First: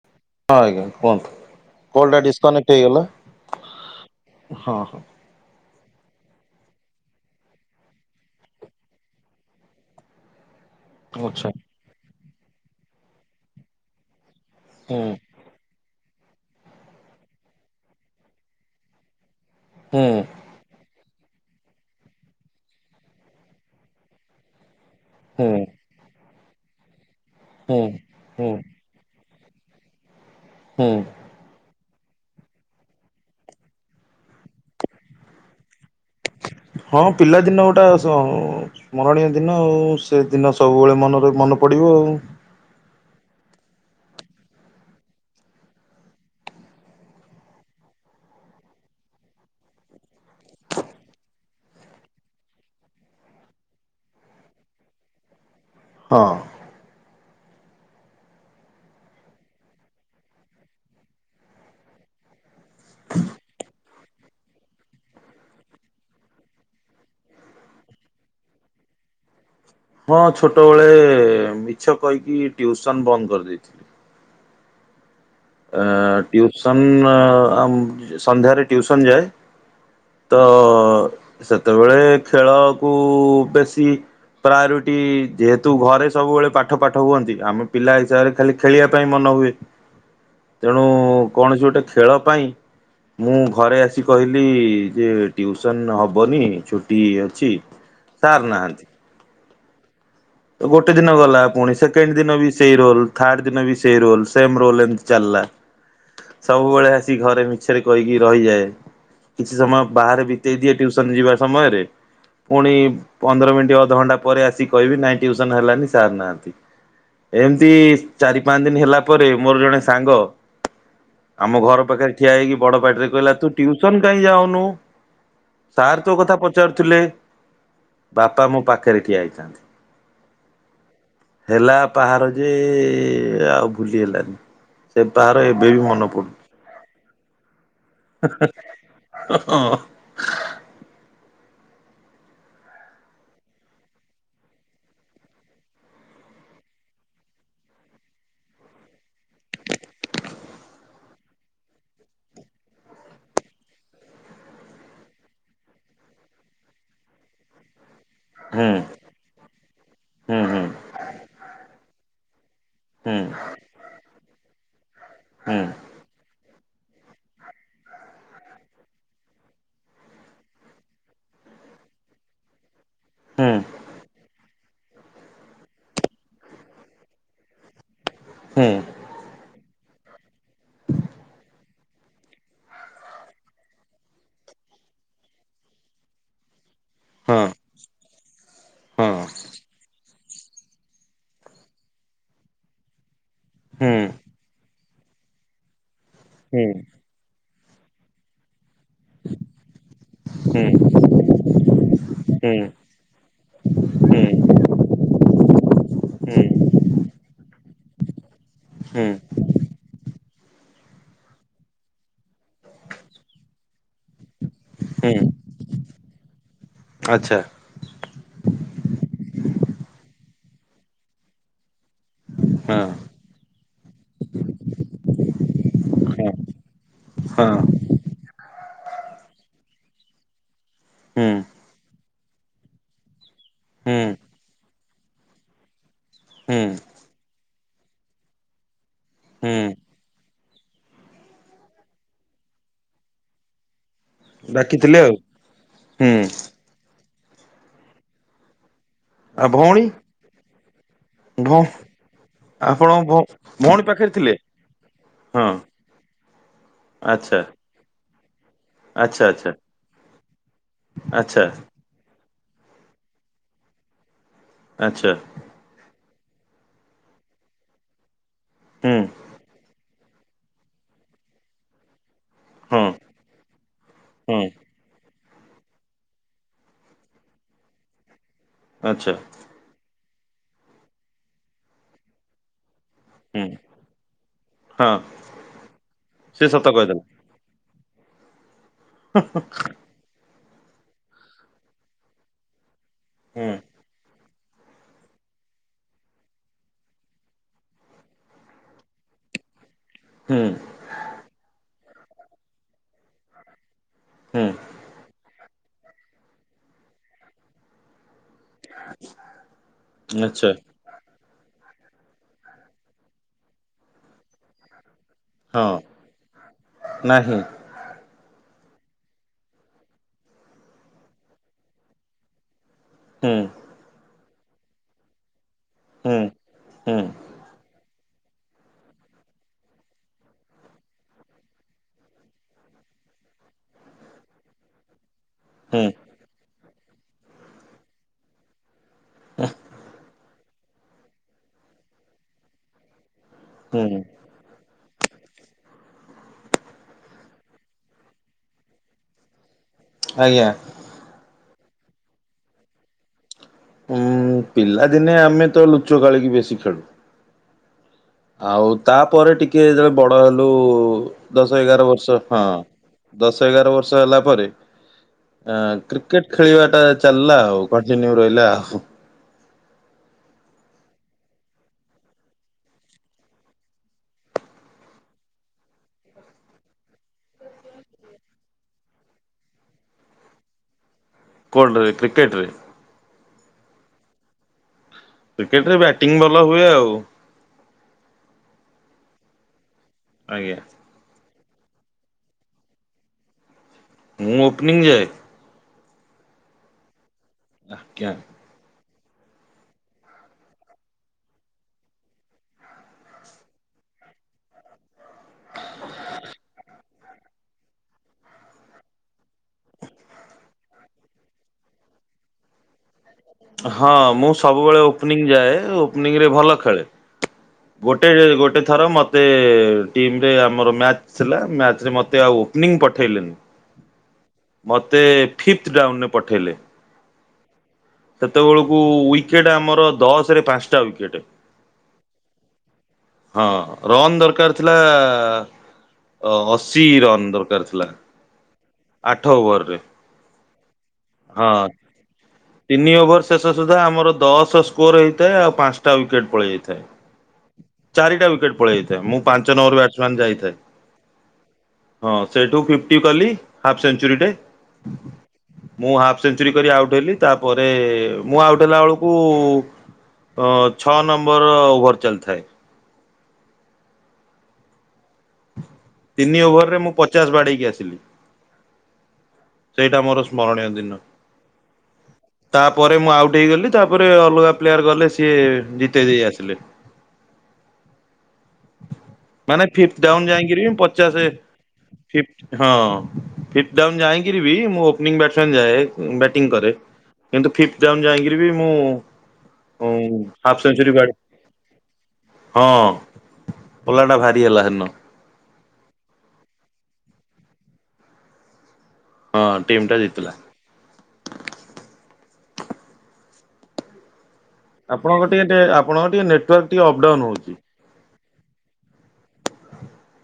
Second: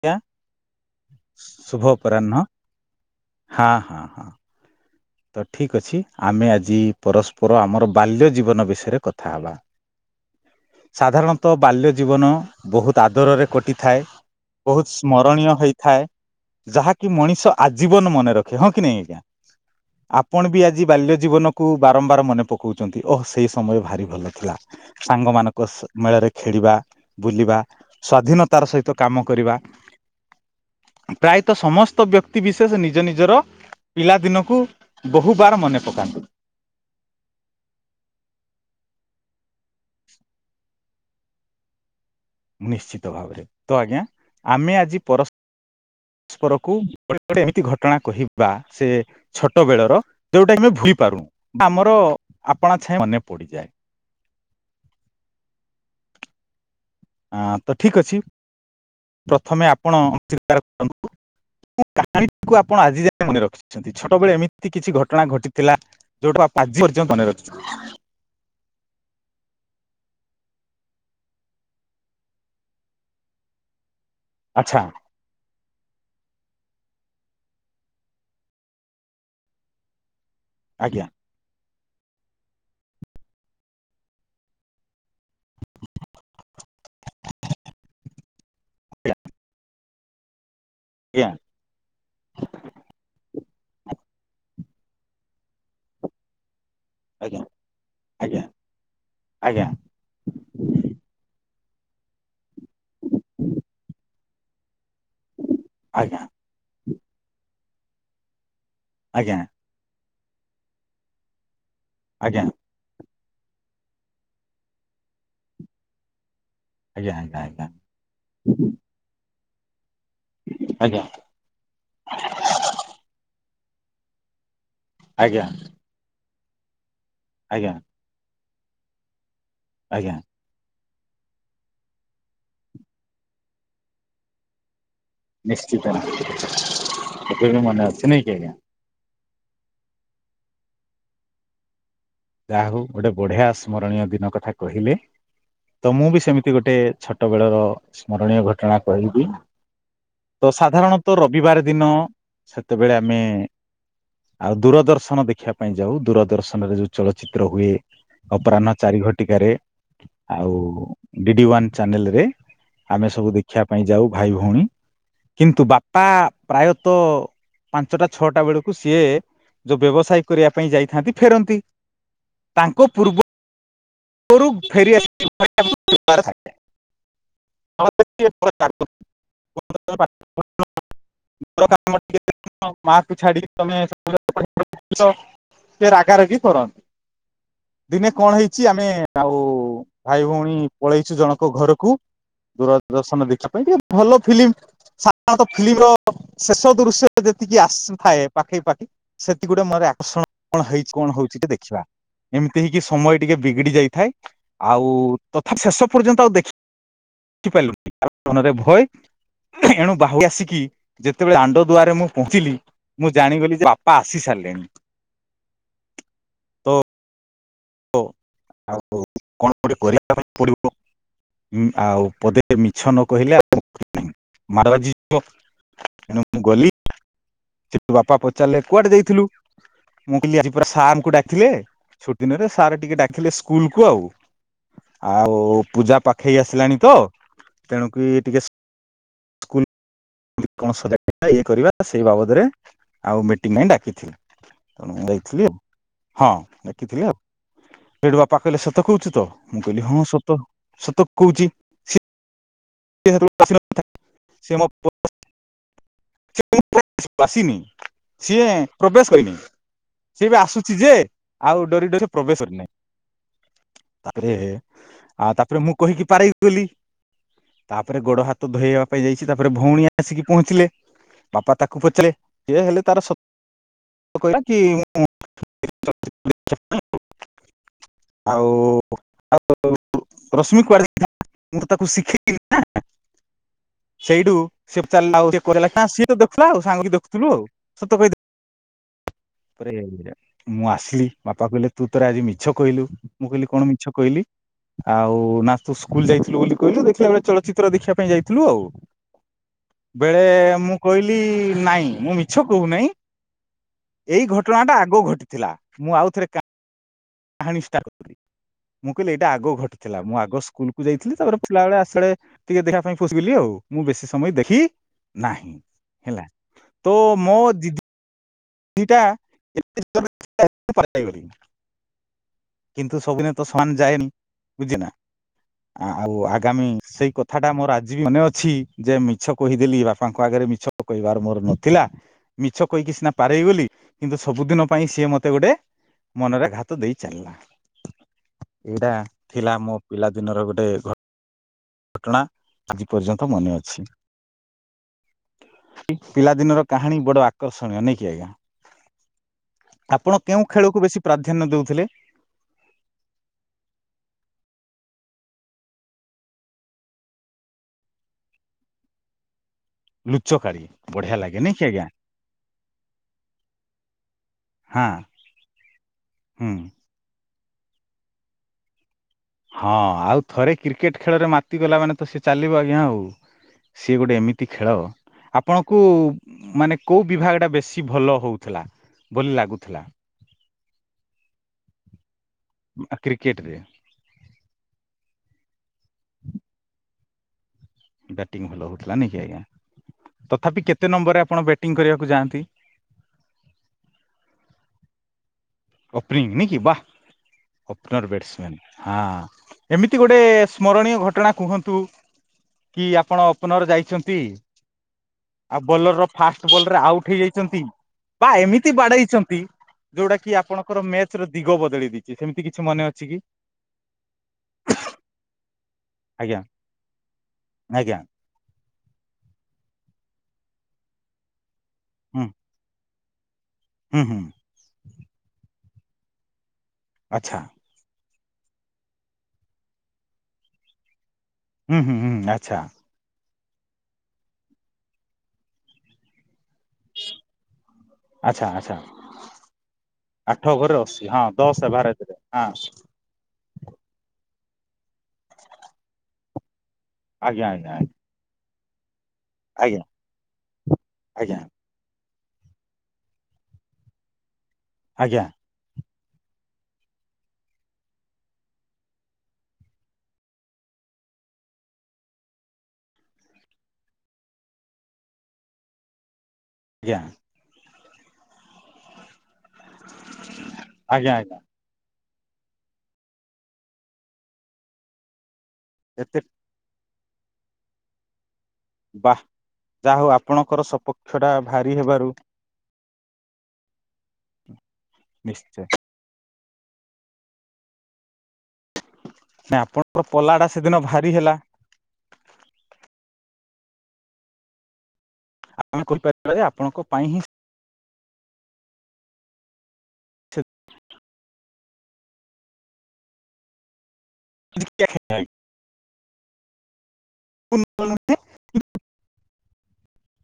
ଆଜ୍ଞା ହଁ ଆଜ୍ଞା କୁହନ୍ତୁ ଶୁଭ କଲ ଟା ଅପରାହ୍ନ ଡିସ୍ କନେକ୍ଟ ହେଇଗଲା ହଁ ହଁ ହଁ ହଁ ହଁ। ତ ଠିକ୍ ଅଛି ଆମେ ଆଜି ପରସ୍ପର ଆମର ବାଲ୍ୟ ଜୀବନ ବିଷୟରେ କଥା ହବା। ହଁ ଆଚ୍ଛା ସାଧାରଣତଃ ବାଲ୍ୟ ଜୀବନ ବହୁତ ଆଦରରେ କଟିଥାଏ। ବହୁତ ହୁଁ ସ୍ମରଣୀୟ ହେଇଥାଏ। ଯାହାକି ମଣିଷ ଆଜୀବନ ମନେ ରଖେ ହଁ କି ନାଇଁ ଆଜ୍ଞା। ହୁଁ ଆପଣ ବି ଆଜି ବାଲ୍ୟ ଜୀବନ କୁ ବାରମ୍ବାର ମନେ ପକଉଛନ୍ତି ଓହ ସେଇ ସମୟ ଭାରି ଭଲ ଥିଲା। ହୁଁ ସାଙ୍ଗମାନଙ୍କ ମେଳରେ ଖେଳିବା ବୁଲିବା ହୁଁ ହୁଁ ସ୍ଵାଧୀନତାର ସହିତ କାମ କରିବା। ହୁଁ ପ୍ରାୟତଃ ସମ ତ ବ୍ୟକ୍ତି ବିଶେଷ ନିଜ ନିଜର ପିଲାଦିନକୁ ବହୁବାର ମନେ ପକାନ୍ତି। ହଁ ପିଲାଦିନ ଗୋଟେ ସ୍ମରଣୀୟ ଦିନ ଆଉ। ସେ ଦିନ ସବୁବେଳେ ମନରେ ମନେ ପଡିବ ଆଉ। ନିଶ୍ଚିତ ଭାବରେ ତ ଆଜ୍ଞା ଆମେ ଆଜି ପରସ୍ପରକୁଟ ଏମିତି ଘଟଣା କହିବା ସେ ଛୋଟ ବେଳର ଯୋଉଟା ଆମେ ଭୁଲି ପାରୁ ଆମର ଆପଣା ଛାଇ ମନେ ପଡିଯାଏ। ହଁ ଅ ତ ଠିକ ଅଛି ପ୍ରଥମେ ଆପଣ ଅସ୍ୱୀକାର କରନ୍ତୁ କା ଆପଣ ଆଜି ଯାଏ ମନେ ରଖିଛନ୍ତି। ଛୋଟବେଳେ ଏମିତି କିଛି ଘଟଣା ଘଟିଥିଲା ଯୋଉଟାକୁ ଆଜି ପର୍ଯ୍ୟନ୍ତ ମନେ ରଖିଛ। ହଁ ଛୋଟବେଳେ ମିଛ କହିକି ଟିଉସନ ବନ୍ଦ କରିଦେଇଥିଲି। ଆଚ୍ଛା। ଅ ଟିଉସନ୍ ସନ୍ଧ୍ୟାରେ ଟିଉସନ୍ ଯାଏ। ତ ଆଜ୍ଞା ସେତେ ସେତେବେଳେ ଖେଳକୁ ବେଶୀ ପ୍ରାୟୋରିଟି ଯେହେତୁ ଘରେ ସବୁବେଳେ ପାଠ ପାଠ ହୁଅନ୍ତି ଆମେ ପିଲା ହିସାବରେ ଖାଲି ଖେଳିବା ପାଇଁ ମନ ହୁଏ। ତେଣୁ ଆଜ୍ଞା କୌଣସି ଗୋଟେ ଖେଳ ପାଇଁ ମୁଁ ଘରେ ଆସି କହିଲି ଯେ ଟିଉସନ ହବନି ଛୁ ଇ ଆଜ୍ଞା ଅଛି ସାର ନାହାନ୍ତି। ଆଜ୍ଞା। ତ ଗୋଟେ ଦିନ ଗଲା ପୁଣି ସେକେଣ୍ଡ ଦିନ ବି ସେଇ ରୋଲ ଥାର୍ଡ ଦିନ ବି ସେଇ ରୋଲ। ସେମ ରୋଲ ଏମିତି ଚାଲିଲା ଆଜ୍ଞା ସବୁବେଳେ ଆସିିକି ଘରେ ମି ମିଛରେ କହିକି ରହିଯାଏ। ଆଜ୍ଞା କିଛି ସମୟ ବାହାରେ ବି ଦେଇ ଦିଏ ଟ୍ୟୁସନ ଯିବା ସମୟରେ ଆଜ୍ଞା ପୁଣି ପନ୍ଦର ମିନିଟ୍ ଅଧଘଣ୍ଟା ପରେ ଆସିକି କହିବି ନାଇଁ ଟିଉସନ ହେଲାନି ସାର୍ ନାହାନ୍ତି। ଆଜ୍ଞା ଆଜ୍ଞା ଆଜ୍ଞା ଆଜ୍ଞା ଏମିତି ଚାରି ପାଞ୍ଚ ଦିନ ହେଲା ପରେ ମୋର ଜଣେ ସାଙ୍ଗ ଆଜ୍ଞା ଆମ ଘର ପାଖରେ ଠିଆ ହେଇକି ବଡ ପାଟିରେ କହିଲା ତୁ ଟ୍ୟୁସନ କାଇଁ ଯାଉନୁ? ଆଜ୍ଞା ସାର୍ ତୋ କଥା ପଚାରୁଥିଲେ। ପଚାରୁଥିଲେ। ଆଜ୍ଞା। ବାପା ମୋ ପାଖରେ ଠିଆ ହେଇଥାନ୍ତି। ଆଜ୍ଞା। ହେଲା ପାହାର ଯେ ଆଉ ଭୁଲି ହେଲାନି। ସେ ପାହାର ବି ନିଶ୍ଚିତ ମନେ ଏବେ ପଡୁଛି ବି ମନେ ଅଛି। [unintelligible] ଓହୋ ଓହୋ। ଯାହା ହଉ ଗୋଟେ ବଢିଆ ସ୍ମରଣୀୟ ଦିନ କଥା କହିଲେ ତ ମୁଁ ବି ସେମିତି ଗୋଟେ ଛୋଟ ବେଳର ସ୍ମରଣୀୟ ଘଟଣା କହିବି। ତ ସାଧାରଣତଃ ରବିବାର ଦିନ ସେତେବେଳେ ଆମେ ଆଉ ଦୂରଦର୍ଶନ ଦେଖିବା ପାଇଁ ଯାଉ ଦୂରଦର୍ଶନରେ ଯୋଉ ଚଳଚ୍ଚିତ୍ର ହୁଏ। ହୁଁ ଅପରାହ୍ନ ହୁଁ। ଚାରି ଘଟିକାରେ ହୁଁ ଆଉ-ଉ-ଉ ଡିଡି ୱାନ୍। ଚ୍ୟାନଲେରେ। ଆମେ ହୁଁ ସବୁ ଦେଖିବା ପାଇଁ ଯାଉ ଭାଇ ଭଉଣୀ। ହୁଁ କିନ୍ତୁ ବାପା ପ୍ରାୟତଃ ପାଞ୍ଚଟା ଛଅଟା ବେଳକୁ ସିଏ ଯୋଉ ବ୍ୟବସାୟ କରିବା ପାଇଁ ଯାଇଥାନ୍ତି ଫେରନ୍ତି। ତାଙ୍କ ପୂର୍ବରୁ ହୁଁ ପୂର୍ବରୁ ଫେରି ଆସିବାର ଥାଏ। [inaudible] ହଁ ହଁ ହୁଁ। ହୁଁ [inaudible] [inaudible] କାମ ଟିକେ ମାକୁ ଛାଡି ତମେ ସବୁ [inaudible] ଯାଇଛ ସେ ରାଗାରାଗି କରନ୍ତି। ହଁ। ଦିନେ କଣ ହେଇ ଚି ଆମେ ଆଉ-ଉ-ଉ। ଭାଇ ଭଉଣୀ ପଳେଇଛୁ ଜଣଙ୍କ ଘରକୁ ଦୂରଦର୍ଶନ ଦେଖି ସେ ପାଇଁ କି ଭଲ ଫିଲ୍ମ। ସାଧାରଣତଃ ଫିଲ୍ମ ର ଶେଷ ଦୃଶ୍ୟରେ ଯେତିକି ଆସୁଥାଏ ପାଖେଇ ପାଖି ସେତିକ ଗୁଟେ ମୋର ଆ [inaudible] ଆସଣ ହୁଁ କଣ ହେଇଛି ହୁଁ କଣ ହଉଛି ଟି ଦେ ଆଚ୍ଛା ଏମିତି ହେଇକି ସମୟ ଟିକେ ବିଗିଡି ଯାଇଥାଏ ହୁଁ ଆଉ-ଉ-ଉ। ତଥାପି ଶେଷ ପର୍ଯ୍ୟନ୍ତ ଆଉ ହୁଁ ଦେଖି ଖିପାରିଲୁନି ଆ ମନରେ ଭୟ ହୁଁ। ଏଣୁ ବାହୁଆ ଆସିକି ଯେତେବେଳେ ଆଣ୍ଡ ଦୁଆରେ ମୁଁ ପହଞ୍ଚିଲି ମୁଁ ଜାଣିଗଲି ଯେ ବାପା ଆସି ସାରିଲେଣି। ହୁଁ। ଆଚ୍ଛା। ଓ ଆଉ କଣ ଗୋଟେ କରିବା ପାଇଁ ପଡିବ ଉମ ଆଉ ପଦେ ହଁ ମିଛ ନ କହିଲେ ଆ [inaudible] ମାଡ ବାଜିବ ଏଣୁ ହଁ ମୁଁ ଗଲି। ହଁ ଚୁ ବାପା ପ ପଚାରିଲେ କୁଆଡେ ଯାଇଥିଲୁ ମୁଁ କହିଲି ଆଜି ପରା ସାରଙ୍କୁ ହୁଁ ଡାକିଲେ ଛୁଟି ଦିନରେ ସାର୍ ଟିକେ ଡାକିଲେ ସ୍କୁଲ କୁ ଆଉ ହୁଁ ଆଉ-ଉ-ଉ ପୂଜା ପାଖେଇ ହୁଁ ଆସିଲାଣି ତ ତେଣୁକି ଟିକେ ହୁଁ ସ୍କୁଲ କଣ ସଜାଡ଼ିବେ ଇଏ କରିବା ସେଇ ବାବଦରେ ଆଉ ମିଟିଙ୍ଗ ପାଇଁ ଡାକିଥି ତେଣୁ ମୁ ଯାଇଥିଲି ଆଉ ହୁଁ ହଁ ଡାକିଥିଲେ ଆଉ। ରେଡୁ ବାପା କହିଲେ ସତ ସତ କହୁଛୁ ତ ଆଉ ମୁଁ ଭଉଣୀ କହିଲି ହଁ ସତ ସତ କହୁଛି ଭ ସେ ଆପଣଙ୍କ ଭଉଣୀ ଭଉଣୀ ପାଖରେ ଥିଲେ ସିଏ ମୋ ହଁ। ଆଚ୍ଛା [unintelligible] ସିଏ ପ୍ରବେଶ ଆଚ୍ଛା କରିନି ଆଚ୍ଛା ସିଏ ବି ଆସୁଛି ଯେ ଆଚ୍ଛା ଆଉ ଡରି ଡରି ପ୍ରବେଶ କରି ନାହିଁ। ତାରେ ଆଚ୍ଛା ଆଉ ତାପରେ ମୁଁ କହିକି ପାରି ତାପରେ ଗୋଡ ହାତ ଧୋଇବା ହୁଁ ପାଇଁ ଯାଇଛି ତାପରେ ଭଉଣୀ ଆସିକି ପହଞ୍ଚିଲେ। ବାପା ତାକୁ ପଚାରିଲେ ସେ ହେଲେ ହଁ ତାର ସତ କହିଲା ହଁ କି ମୁଁ [unintelligible] ଆଉ ଆଚ୍ଛା ଆଉ ରଶ୍ମି କୁଆଡେ [unintelligible] ମୁଁ ତାକୁ ଶିଖେଇଥିଲି ନା। ହୁଁ ସେଇଠୁ ସେ ହଁ ଚାଲିଲା ହଉ କହିଲା କାଇଁ ସିଏ ତ ସେ ଦେଖୁଥିଲା ଆଉ ସତ ସାଙ୍ଗକ କହିଦେଲା ଦେଖୁଥିଲୁ ଆଉ। ସତ କହି ପରେ ହେଇରା ମୁଁ ଆସିଲି ବାପା କହିଲେ ତୁ ତୋର ଆଜି ମିଛ କହିଲୁ। ମୁଁ କହିଲି ହୁଁ କଣ ମିଛ କହିଲି? ଆଉ ନା ତୁ ସ୍କୁଲ ଯାଇଥିଲୁ ବୋଲି କହିଲୁ ଦେଖିଲା ବେଳେ ଚଳଚିତ୍ର ଦେଖିବା ପାଇଁ ଯାଇଥିଲୁ ଆଉ। ବେଳେ ହୁଁ ମୁଁ କହିଲି ନାଇଁ ମୁଁ ମିଛ କହୁନାହିଁ। ଏଇ ହୁଁ ଘଟଣାଟା ଆଗ ଘଟିଥିଲା। ମୁଁ ଆଉ ଥରେ କା କାହାଣୀ ଷ୍ଟାର୍ଟ କଲି ମୁଁ କହିଲି ଏଇଟା ଆଗ ଘଟିଥିଲା ମୁଁ ଆଗ ଆଚ୍ଛା ସ୍କୁଲ କୁ ଯାଇଥିଲି ତାପରେ ଫେରିଲା ବେଳେ ଆସିଲା ବେଳେ ଟିକେ ଦେଖିବା ପାଇଁ ପଶିଗଲି ଆଉ ମୁଁ ବେଶୀ ସମୟ ଦେଖି ନାହିଁ ହଁ ହେଲା ତ ନାହିଁ ମୋ ଦିଦି ଏଇଟା [unintelligible] କିନ୍ତୁ ସବୁଦିନେ ହୁଁ ତ ସମାନ ଯାଏନି। ବୁଝିନା। ଆଉ ହୁଁ ଆଗାମୀ ହୁଁ ସେଇ କଥାଟା ମୋର ଆଜି। ଆଜି ବି ମନେ ଅଛି ଯେ ମିଛ କହିଦେଲି ବାପାଙ୍କ ଆଗରେ ମିଛ କହିବାର ମୋର ନଥିଲା ମିଛ କହିକି ସିନା ପାରେଇ ଗଲି କିନ୍ତୁ ସବୁଦିନ ପାଇଁ ସିଏ ମ ମତେ ଏତେ ଗୋଟେ ହୁଁ ମନରେ ଘାତ ତ ଦେଇ ଚାଲିଲା। ଏଇଟା ଥିଲା ମୋ ପିଲା ଦିନର ଗୋ ଟେ ଘ ଘଟଣା ଆଜି ପର୍ଯ୍ୟ ତ ମନେ ଅଛି। ହୁଁ ଠି ପିଲାଦିନର କାହାଣୀ ବଡ଼ ଆକର୍ଷଣୀୟ ନାଇକି ଆଜ୍ଞା। ଆପଣ ଆଜ୍ଞା କେଉଁ ଖେଳକୁ ବେଶୀ ପ୍ରାଧାନ୍ୟ ଦଉ ଥିଲେ। ଉଁମ-ମ-ମ ପିଲାଦିନେ ଆମେ ତ ଲୁଚକାଳି କି ବେଶୀ ଖେଳୁ। ଆଉ-ଉ-ଉ ତାପରେ ଟି କିଏ-ଏ-ଏ ଯେତେବେଳେ ବଡ ଲୁଚକାଳି ହେଲୁ-ଲୁ-ଲୁ ବଢିଆ ଲାଗେ ନାଇଁ ଦଶ କି ଏଗାର ଆଜ୍ଞା ବର୍ଷ ହଁ ଦଶ ଏଗାର ବର୍ଷ ହେଲା ପରେ ହଁ ଆଁ କ୍ରିକେଟ ହୁଁ ଖେଳିବା ଟା ଚାଲିଲା ହଉ କଣ୍ଟିନ୍ୟୁ ରହିଲା ଆଉ। ହଁ-ଅ-ଅ ଆଉ ଥରେ କ୍ରିକେଟ ଖେଳରେ ମାତିଗଲା ମାନେ ତ ସେ ଚାଲିବ ଆଜ୍ଞା ଆଉ ସିଏ ଗୋଟେ ଏମିତି ଖେଳ ଆପଣଙ୍କୁ-କୁ-କୁ ମାନେ କୋଉ ବିଭାଗ ଟା ବେଶୀ ଭଲ ହଉଥିଲା ବୋଲି ଲାଗୁଥିଲା। କୋଡ ରେ କ୍ରିକେଟ ରେ। କ୍ରିକେଟରେ। କ୍ରିକେଟରେ ବ୍ୟାଟିଙ୍ଗ ଭଲ ହୁଏ ଆଉ। ବ୍ୟାଟିଙ୍ଗ ଭଲ ହଉଥିଲା ନାଇକି ଆଜ୍ଞା। ଆଜ୍ଞା। ତଥାପି କେତେ ନମ୍ବରରେ ଆପଣ ବ୍ୟାଟି ଵ୍ୟାଟିଙ୍ଗ କରିବାକୁ ଯାଆନ୍ତି। ମୁଁ ଓପନିଙ୍ଗ ଯାଏ। ଓପନିଙ୍ଗ ନାଇକିି ୱା। ଓପନର ଆଜ୍ଞା। ଵ୍ୟାଟ୍ସମ୍ୟାନ୍। ହଁ ଏମିତି ଗୋଟେ-ଟେ-ଟେ ସ୍ମରଣୀୟ ଘଟଣା କୁହନ୍ତୁ କି ଆପଣ ଓପନର ଯାଇଛନ୍ତି। ଆଉ ବୋଲର ର ଫାର୍ଷ୍ଟ ବଲ ରେ ଆଉଟ। ଉଟ ଯାଇଛନ୍ତି ବା ଏମିତି ବାଡେଇଛନ୍ତି ଯୋଉଟା କି ଆ ଆପଣଙ୍କର ମ୍ୟାଚ ର ଦିଗ ବଦଳି ଦେଇଛି ସେମିତି କିଛି ମନେ ଅଛି କି। ହଁ-ଅ-ଅ ମୁଁ ସବୁବେଳେ ଓପନିଙ୍ଗ ଯାଏ ଓପନିଙ୍ଗ ରେ ଆଜ୍ଞା ଭଲ ଖେଳେ ଆଜ୍ଞା ଗୋଟେ ଗୋଟେ। ଏଥର ମୋତେ-ତେ-ତେ ଟିମ ରେ ଆମର ମ୍ୟାଚ୍ ଥିଲା ମ୍ୟାଚ୍ ମତେ ହୁଁ ଆଉ ଓପନିଙ୍ଗ ପଠ ଠେଲେନି। ହୁଁ ହୁଁ ମତେ-ତେ-ତେ ଫିର ଡାଉନରେ ପଠେଇଲେ। ଆଚ୍ଛା। ସେତେବେଳକୁ-କୁ-କୁ ୱିକେଟ ଆମର ଦଶ ରେ ପାଞ୍ଚଟା ୱିକେଟେ। ହୁଁ ହୁଁ ହୁଁ ଆଚ୍ଛା। ହଁ ରନ୍ ଦରକାର ଥିଲା ଆ ଅସ୍ ସି ରନ୍ ଦରକାର ଥିଲା ଆଚ୍ଛା ଆଚ୍ଛା ଆଠ ଓଭରରେ। ଆଠ ଘରେ ଅଶୀ ହଁ ଦଶ ଭାରତରେ ହଁ। ତିନି ଓଭର ଶେଷ ସୁଦ୍ଧା ଆମର ଦଶ ଛ ସ୍କୋର ହେଇଥାଏ ଆଉ ପାଂଶଟା ୱିକେଟ୍ ପଳେଇ ଯାଇଥାଏ। ଆଜ୍ଞା ଆଜ୍ଞା। ଚାରିଟା ୱିକେଟ୍ ପଳେଇ ମୁଁ ପାଞ୍ଚ ନମ୍ବର ଆଜ୍ଞା ବ୍ୟାଟ୍ସମ୍ୟାନ୍ ଯାଇଥାଏ। ଆଜ୍ଞା ଜ ହଁ ସେଇଠୁ ଫିଫ୍ଟି କଲି ହାଫ୍ ସେଚୁରୀଟେ ଆଜ୍ଞା। ମୁଁ ହାଫ୍ ସେଞ୍ଚୁରୀ କରି ଆଉଟ୍ ହେଲି ତାପରେ ମୁଁ ଆଉଟ୍ ହେଲା ଅଳୁକୁ ଅ ଛଅ ନମ୍ବର ଓଭର ଚାଲିଥାଏ। ତିନି ଓଭରରେ ମୁଁ ପଚାଶ ବାଡ଼େଇକି ଆସିଲି। ସେଇଟା ମୋର ସ୍ମରଣୀୟ ଦିନ। ଆଜ୍ଞା ଆଜ୍ଞା ଆଜ୍ଞା ତାପରେ ମୁଁ ଆଉଟ୍ ହେଇଗଲି। ତାପରେ ଅଲଗା ପ୍ଲେୟାର ଗଲେ ସିଏ ଜିତେଇ ଏତେ ଦେଇ ଆସିଲେ। ବାଃ ମାନେ ଯାହା ଫିପଥ ହଉ ଡାଉନ ଆପଣଙ୍କର ଯାଇକିରି ସପକ୍ଷ ପଚାଶ ଟା ଭାରି ହେବାରୁ ଫିପଥ ହଁ। ଫିପଥ ଡାଉନ୍ ଯାଇଁ କିରି ବି ମୋ ୱିନିଙ୍ଗ୍ ବ୍ୟାଟ୍ସମ୍ୟାନ୍ ନିଶ୍ଚୟ ଯାଏ। ଉଁ ବ୍ୟା ଟିଂ କରେ କିନ୍ତୁ ଫିପଥ ଡାଉନ୍ ଯାଇଁକିରି ବି ମୁଁ ନାଇଁ ଉଁ ଆପଣଙ୍କର ପଲା ଟା ହାପ୍ ସେଦିନ ସେଞ୍ଚୁରୀ ଭାରି ବାଡ଼େ ହେଲା ହଁ। ପଲାଟା ଭାରି ହେଲା ହେଦିନ। ଆମେ କହିପାରିବା ଯେ ଆପଣଙ୍କ ପାଇଁ ହିଁ ହଁ।। ଟିମ୍ ଟା ଜିତିଲା। ସେ- ହ୍ୟାଲୋ ଆପଣଙ୍କ ଟେଣ୍ଟେ ଆ ଆପଣଙ୍କ ଟିକେ ନେଟୱାର୍କ ଟିକେ ଅ ପଡାଉନ ହୋଉଚି [unintelligible] ହୁଁ।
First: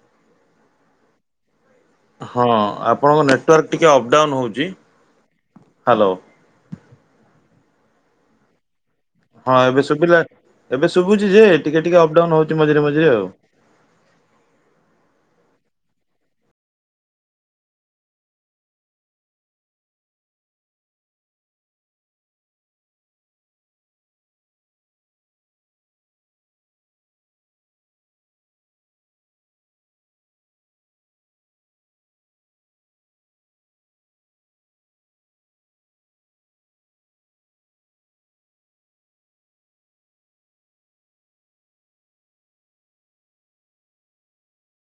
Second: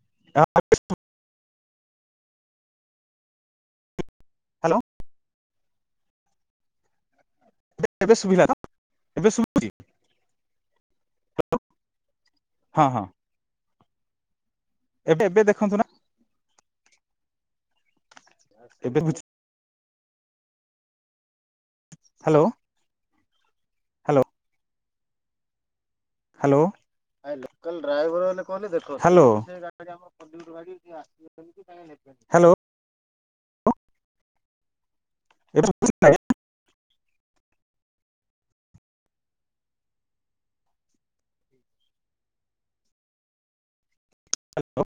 [unintelligible] ହଁ ଆପଣଙ୍କ ନେଟୱାର୍କ ଟିକେ ଅ ପଡାଉନ୍ ହୋଉଚି ହାଲୋ। ଏବେ ଏବେ ଶୁଭିଲା ତ? ଏବେ ହଁ ଶୁଭୁଛି ଏବେ ଶୁଭିଲା। ଏବେ ଶୁଭୁଚି ଯେ ଟିକେ ଟିକେ ଅପଡାଉନ ହୋଉଚି ମଝିରେ ହଁ ହଁ ମଝିରେ ଆଉ। ଏବେ ଏବେ ଦେଖନ୍ତୁ ନାଁ। ଏବେ ମୁଚ୍ ହାଲୋ। ହାଲୋ। ହ୍ୟାଲୋ ଭାଇ ଲୋକାଲ ଡ୍ରାଇଭର ମାନେ କଣ ଟିକେ ଦେଖ ହାଲୋ ହାଲୋ ହ୍ୟାଲୋ।